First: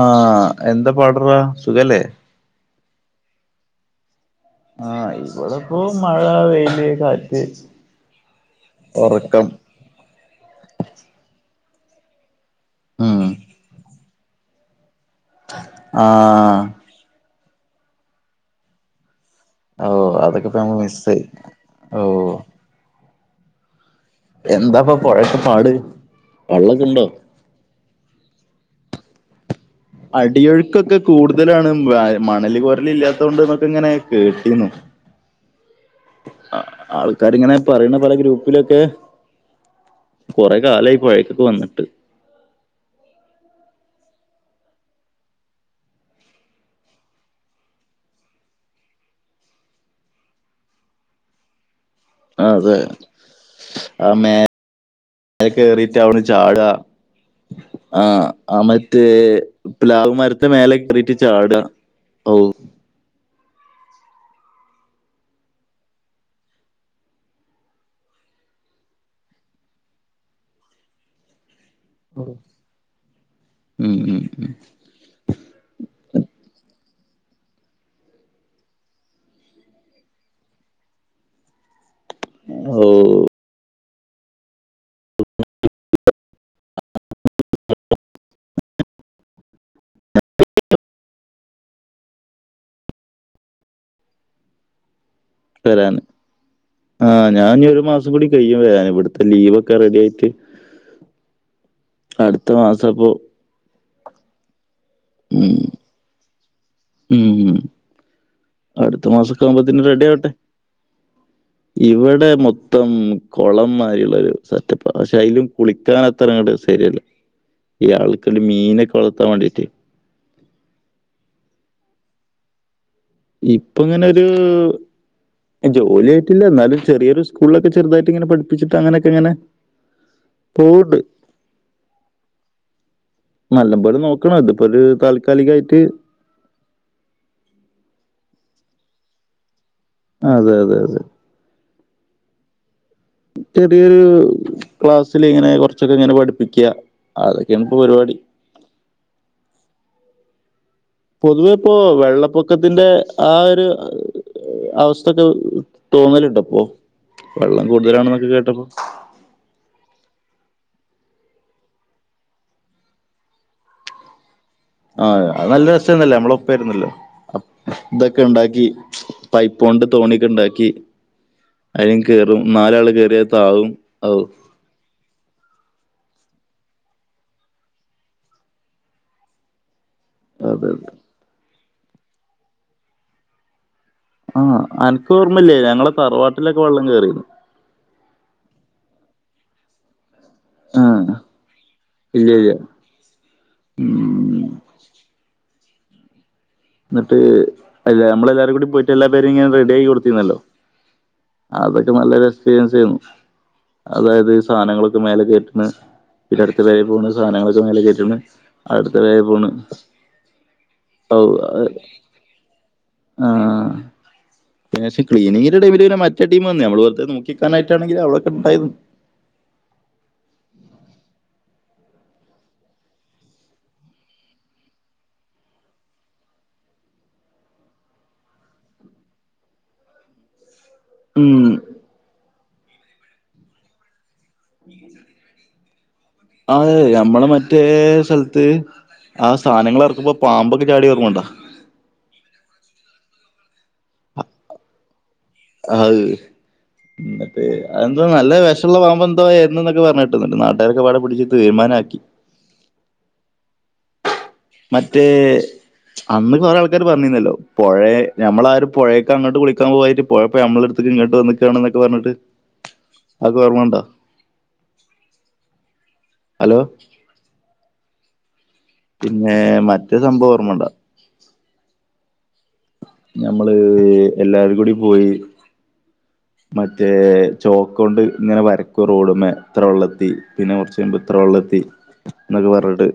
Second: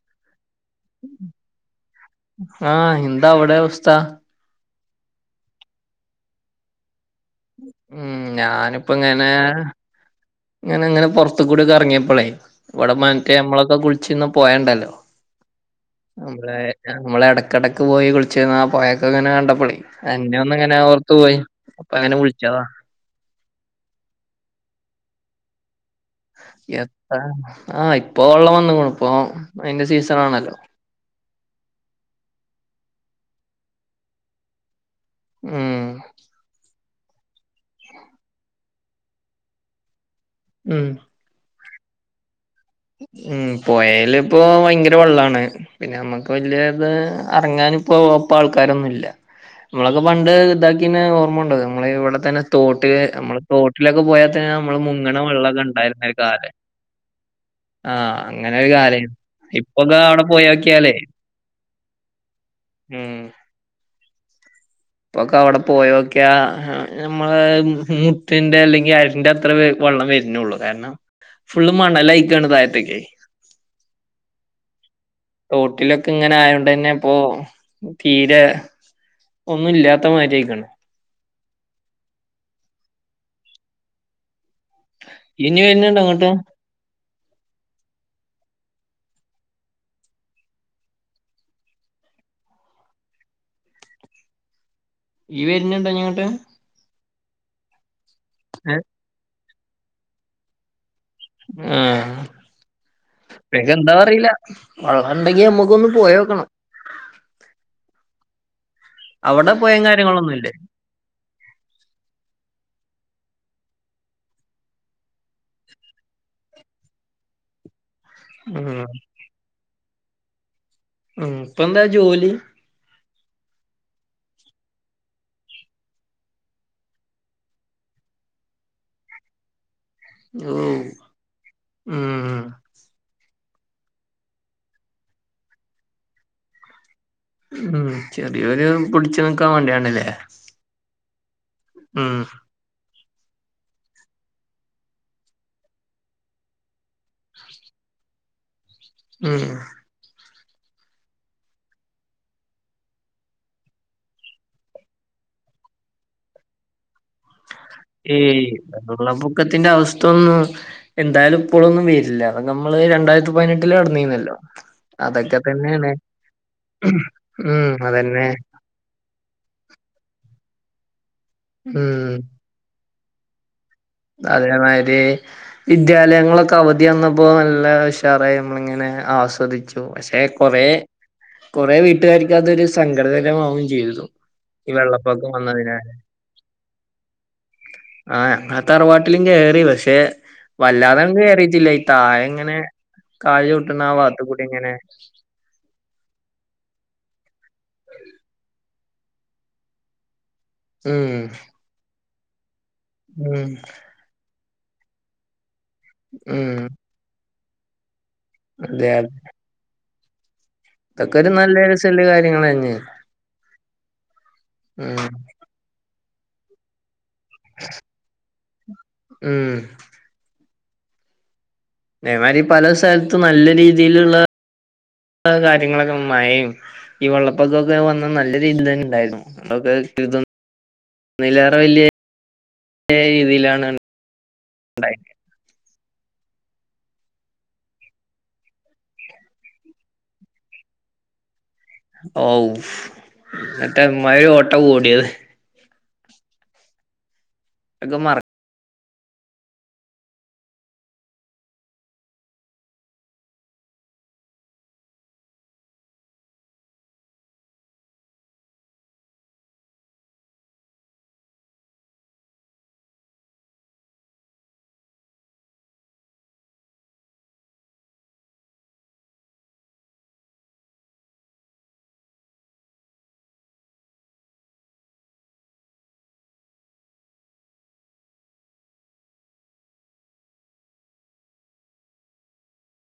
ആഹ് എന്താ പാട സുഖല്ലേ? ആഹ് എന്താ വടെവസ്ഥ? ആഹ് ഇവിടെപ്പോ മഴ വെയില് കാര്യം. ഉം ഞാനിപ്പോ ഇങ്ങനെ. ഞാൻ ന്ന് ഇങ്ങനെ പൊറത്തുകൂടെ ഒക്കെ എറങ്ങിയപ്പളേ ഇവടെ ഉം മറ്റേ നമ്മളൊക്കെ കുളിച്ചിന്ന പൊയണ്ടല്ലോ? നമ്മള ആഹ് നമ്മള് ഇടക്കിടക്ക് പോയി കുളിച്ചീന ആ പൊയൊക്കെ ങ്ങനെ കണ്ടപ്പം. ള ഓ അന്നെ അതൊക്കെ ന്ന് ഇപ്പ നമ്മ ഇങ്ങനെ ഓർത്ത് മിസ്സായി പോയി അപ്പ ഓ അങ്ങനെ വിളിച്ചതാ. എന്താപ്പൊ പുഴക്കപ്പാട്? എത്ര ആഹ് ഇപ്പൊ വെള്ളം വന്ന് ഇപ്പോ അടിയൊഴുക്കൊക്കെ കൂടുതലാണ് മണൽ കോരല ഇല്ലാത്ത കൊണ്ട് നമക്ക് ഇങ്ങനെ കേട്ടിന്നു ഉം ആൾക്കാരിങ്ങനെ പറയണു പല ഗ്രൂപ്പിലൊക്കെ. കുറെ ഉം കാലമായി പുഴേക്കൊക്കെ വന്നിട്ട് ഉം പൊയൽ ഇപ്പോ ഭയങ്കര വെള്ളാണ്. പിന്നെ നമ്മുക്ക് വല്യ ഇത് അറങ്ങാന ഇപ്പോ ഇപ്പ ആൾക്കാരൊന്നും ഇല്ല നമ്മളൊക്കെ പണ്ട് ഇതാക്കിന് ഓർമ്മുണ്ട നമ്മള് ഇവിടെ തന്നെ അതെ തോട്ടില് നമ്മള് തോട്ടിലൊക്കെ ആ പോയാൽ മേലെ തന്നെ നമ്മള് മുങ്ങണ വെള്ളോക്കെ കേറിട്ട് ഇണ്ടായിരുന്നു ഒരു അവിടുന്ന് കാലം ചാടുക ആഹ് അങ്ങനെ ആ ഒരു മറ്റേ കാലേനു ഇപ്പൊക്കെ പ്ലാവ്ലാൽ അവിടെ മരത്തെ പോയോക്കിയാലേ മേലെകറിയിട്ട് ചാട് അ ഓഹ് ഉം ഇപ്പൊക്കെ അവിടെ പോയോക്കെയ നമ്മള് മുട്ടിന്റെ അല്ലെങ്കി അരിന്റെ അത്ര വെള്ളം വരുന്നുള്ളൂ കാരണം ഫുള്ള് മണലയിക്കാണ് ഉം താഴത് ഉം ഉം തോട്ടിലൊക്കെ ഇങ്ങനെ ആയോണ്ട് തന്നെ ഇപ്പൊ തീരെ ഒന്നും ഇല്ലാത്തമാതിരി യായിക്കാണ് ഓഹ് ഇനിയ എന്നന്നെ അങ്ങോട്ട് ഈ വരുന്ന ഉണ്ടോ വരാന് ഞങ്ങട്ട് ആഹ് ഞാനിനി ഒരു മാസം കൂടി കഴിയും ഏഹ് വരാന് ഇവിടുത്തെ ലീവൊക്കെ റെഡി ആയിട്ട് അടുത്ത മാസ വേഗം എന്താന്നറിയില്ല വളറെണ്ടെങ്കി ഉം നമുക്കൊന്ന് പോയോക്കണം. ഉം അടുത്ത മാസൊക്കെ അവിടെ ആവുമ്പോത്ത് പോയം ന് റെഡി ആവട്ടെ കാര്യങ്ങളൊന്നും ഇല്ലേ ഇവിടെ മൊത്തം കൊളം മാരിയുള്ള ഒരു സെറ്റപ്പ പക്ഷെ അത കുളിക്കാൻ അത്രങ്ങട്ട ശരിയല്ല ഈ ആൾക്ക ഒരു ഉം മീനൊക്കെ വളർത്താൻ വേണ്ടീട്ട് ഉം ഇപ്പെന്താ ജോലി. ഇപ്പൊ ഇങ്ങനെരു ജോലിയായിട്ടില്ല എന്നാലും ചെറിയൊരു സ്കൂളിലൊക്കെ ചെറുതായിട്ട് ഇങ്ങനെ പഠിപ്പിച്ചിട്ട് അങ്ങനേക്കങ്ങനെ ഓ പൂട് ഉം നല്ല പോലെ നോക്കണം ഇതിപ്പൊരു താൽക്കാലികായിട്ട്. ഉം ചെറിയൊരു പിടിച്ചു നിൽക്കാൻ വേണ്ടിയാണ്ട് അതെ അതെ അതെ ഉം ഉം ചെറിയൊരു ക്ലാസ്സിൽ ഇങ്ങനെ കുറച്ചൊക്കെ ഇങ്ങനെ പഠിപ്പിക്കുക അതൊക്കെയാണ് ഇപ്പോ പരിപാടി ഉം പൊതുവെ ഇപ്പോ വെള്ളപ്പൊക്കത്തിന്റെ ആ ഒരു അവസ്ഥൊക്കെ തോന്നലുട്ടപ്പോ വെള്ളം കൂടുതലാ ഏയ് വെള്ളപ്പൊക്കത്തിന്റെ അവസ്ഥ ഒന്ന് എന്തായാലും ഇപ്പോഴൊന്നും വരില്ല അതൊ നമ്മള് രണ്ടായിരത്തി പതിനെട്ടില് നടന്നരുന്നല്ലോ ആഹ് അത് നല്ല രസേരുന്നല്ലോ നമ്മള ഉപ്പേയിരുന്നല്ലോ അപ് ഉം ഇതൊക്കെ അതന്നെ ഇണ്ടാക്കി പൈപ്പ കൊണ്ട് തോണിക്ക ഉണ്ടാക്കി അതില് ഉം കയറും നാലാള് കേറിയ താവും. അതേമാരി വിദ്യാലയങ്ങളൊക്കെ അവധി വന്നപ്പോൾ നല്ല ഉഷാറായി നമ്മളിങ്ങനെ ആസ്വദി [unintelligible] പക്ഷെ കൊറേ അതെ കൊറേ വീട്ടുകാരിക്ക് അതൊരു സംഘടകരമാവും ചെയ്തു. ആഹ് ഈ എനക്ക് വെള്ളപ്പൊക്കം ഓർമ്മയില്ലേ വന്നതിനാൽ ഞങ്ങളെ തറവാട്ടിലൊക്കെ വെള്ളം കേറി ആഹ് ത്തറവാട്ടിലും കയറി പക്ഷെ വല്ലാതെ ആഹ് അങ്ങട് കേയറിട്ടില്ല ഈ താഴെ ഇല്ല ഇല്ല ഇങ്ങനെ കാലു ചവിട്ടുന്ന ആ ഭാഗത്ത് കൂടി ഉം ഇങ്ങനെ എന്നിട്ട് അല്ല നമ്മളെല്ലാരും കൂടി പോയിട്ട് എല്ലാ പേരും ഇങ്ങനെ റെഡി ആയി കൊടുത്തിരുന്നല്ലോ. ഉം ഉം അതൊക്കെ നല്ലരു എക്സ്പീരിൻസ് ഏര്ന്നു ഉം അതായത് സാധനങ്ങളൊക്കെ മേലെ കേറ്റ്ണ്, ഉം തിലെടക്ക് തായേ പോക്ന്ന സാധനങ്ങളൊക്കെ മേലെ കേറ്റ്ണ്. അതെ അടുത്തത് തായേ പോണ് തൊക്കൊര് നൽ [unintelligible] ആഹ് ഒര് പശ്ശെ ഉം ക്ലീനിങ്ങിന്റെ ടൈമില് പിന്നെ മറ്റ് റ്റേ ടീമന്ന് ഞമ്മള് വെർതേ നോക്കിക്കാനട്ടാണെങ്കിലും അവളൊക്കെണ്ടായിന് ഉം തേമാതിരി പല സ്ഥലത്തും നല്ല രീതിയിലുള്ള കാര്യങ്ങളൊക്കെ മഴയും ഈ വെള്ളപ്പൊക്കൊക്കെ വന്നന്ന് നല്ല രീതിൽ തന്നെ ഉണ്ടായിരുന്നു. അന്നൊക്കെ ട്ട് [unintelligible] ഉം തിലേറെ വല്യ രീതിയിലാണ് ണ്ടായി [unintelligible] അതെ ഞമ്മളെ മറ്റേ സ്ഥലത്ത് ആ സാനങ്ങൾ ഒറക്കുമ്പൊ പാമ്പൊക്കെ ചാടിയെ ഓർമ്മണ്ടോ ഔഫ് എന്നിട്ട് എമ്മാതിരി ഓട്ട ഓടിയത് ആഹ് [unintelligible] ഒക്കെ അതെന്ത മറ നല്ല വിഷ ള്ളാമ്പ എന്തൊക്കെ പറഞ്ഞിണ്ട് നാട്ടുകാരൊക്കെ പിടിച്ച് തീരുമാനമാക്കി മറ്റേ അന്ന് കൊറേ ആൾക്കാര് പറഞ്ഞിന്നല്ലോ പൊഴേ ഞമ്മളാ ആ ര് പുഴേക്കങ്ങട്ട് കുളിക്കാൻ പോയിറ്റ് പോയപ്പോ ഞമ്മളെട്ത്ത്ക്ക് ഇങ്ങട്ട് വന്ന്ക്കാണ്ന്നൊക്കെ പറഞ്ഞ്ട്ട് [inaudible] അക്കൊർമ്മണ്ടോ ഹലോ പിന്നെ മറ്റേ സംഭവം ഓർമ്മണ്ടാ ഞമ്മള് എല്ലാരും കൂടി പോയി [inaudible] മറ്റേ ചോക്കോണ്ട് ഇങ്ങനെ വരക്കും റോഡ്മ്മേ ത്ര വെള്ളത്തി. പിന്നെ, കുറച്ച് കഴിയുമ്പ അത്ര വെള്ളം എത്തി എന്നൊക്കെ പറഞ്ഞിട്ട്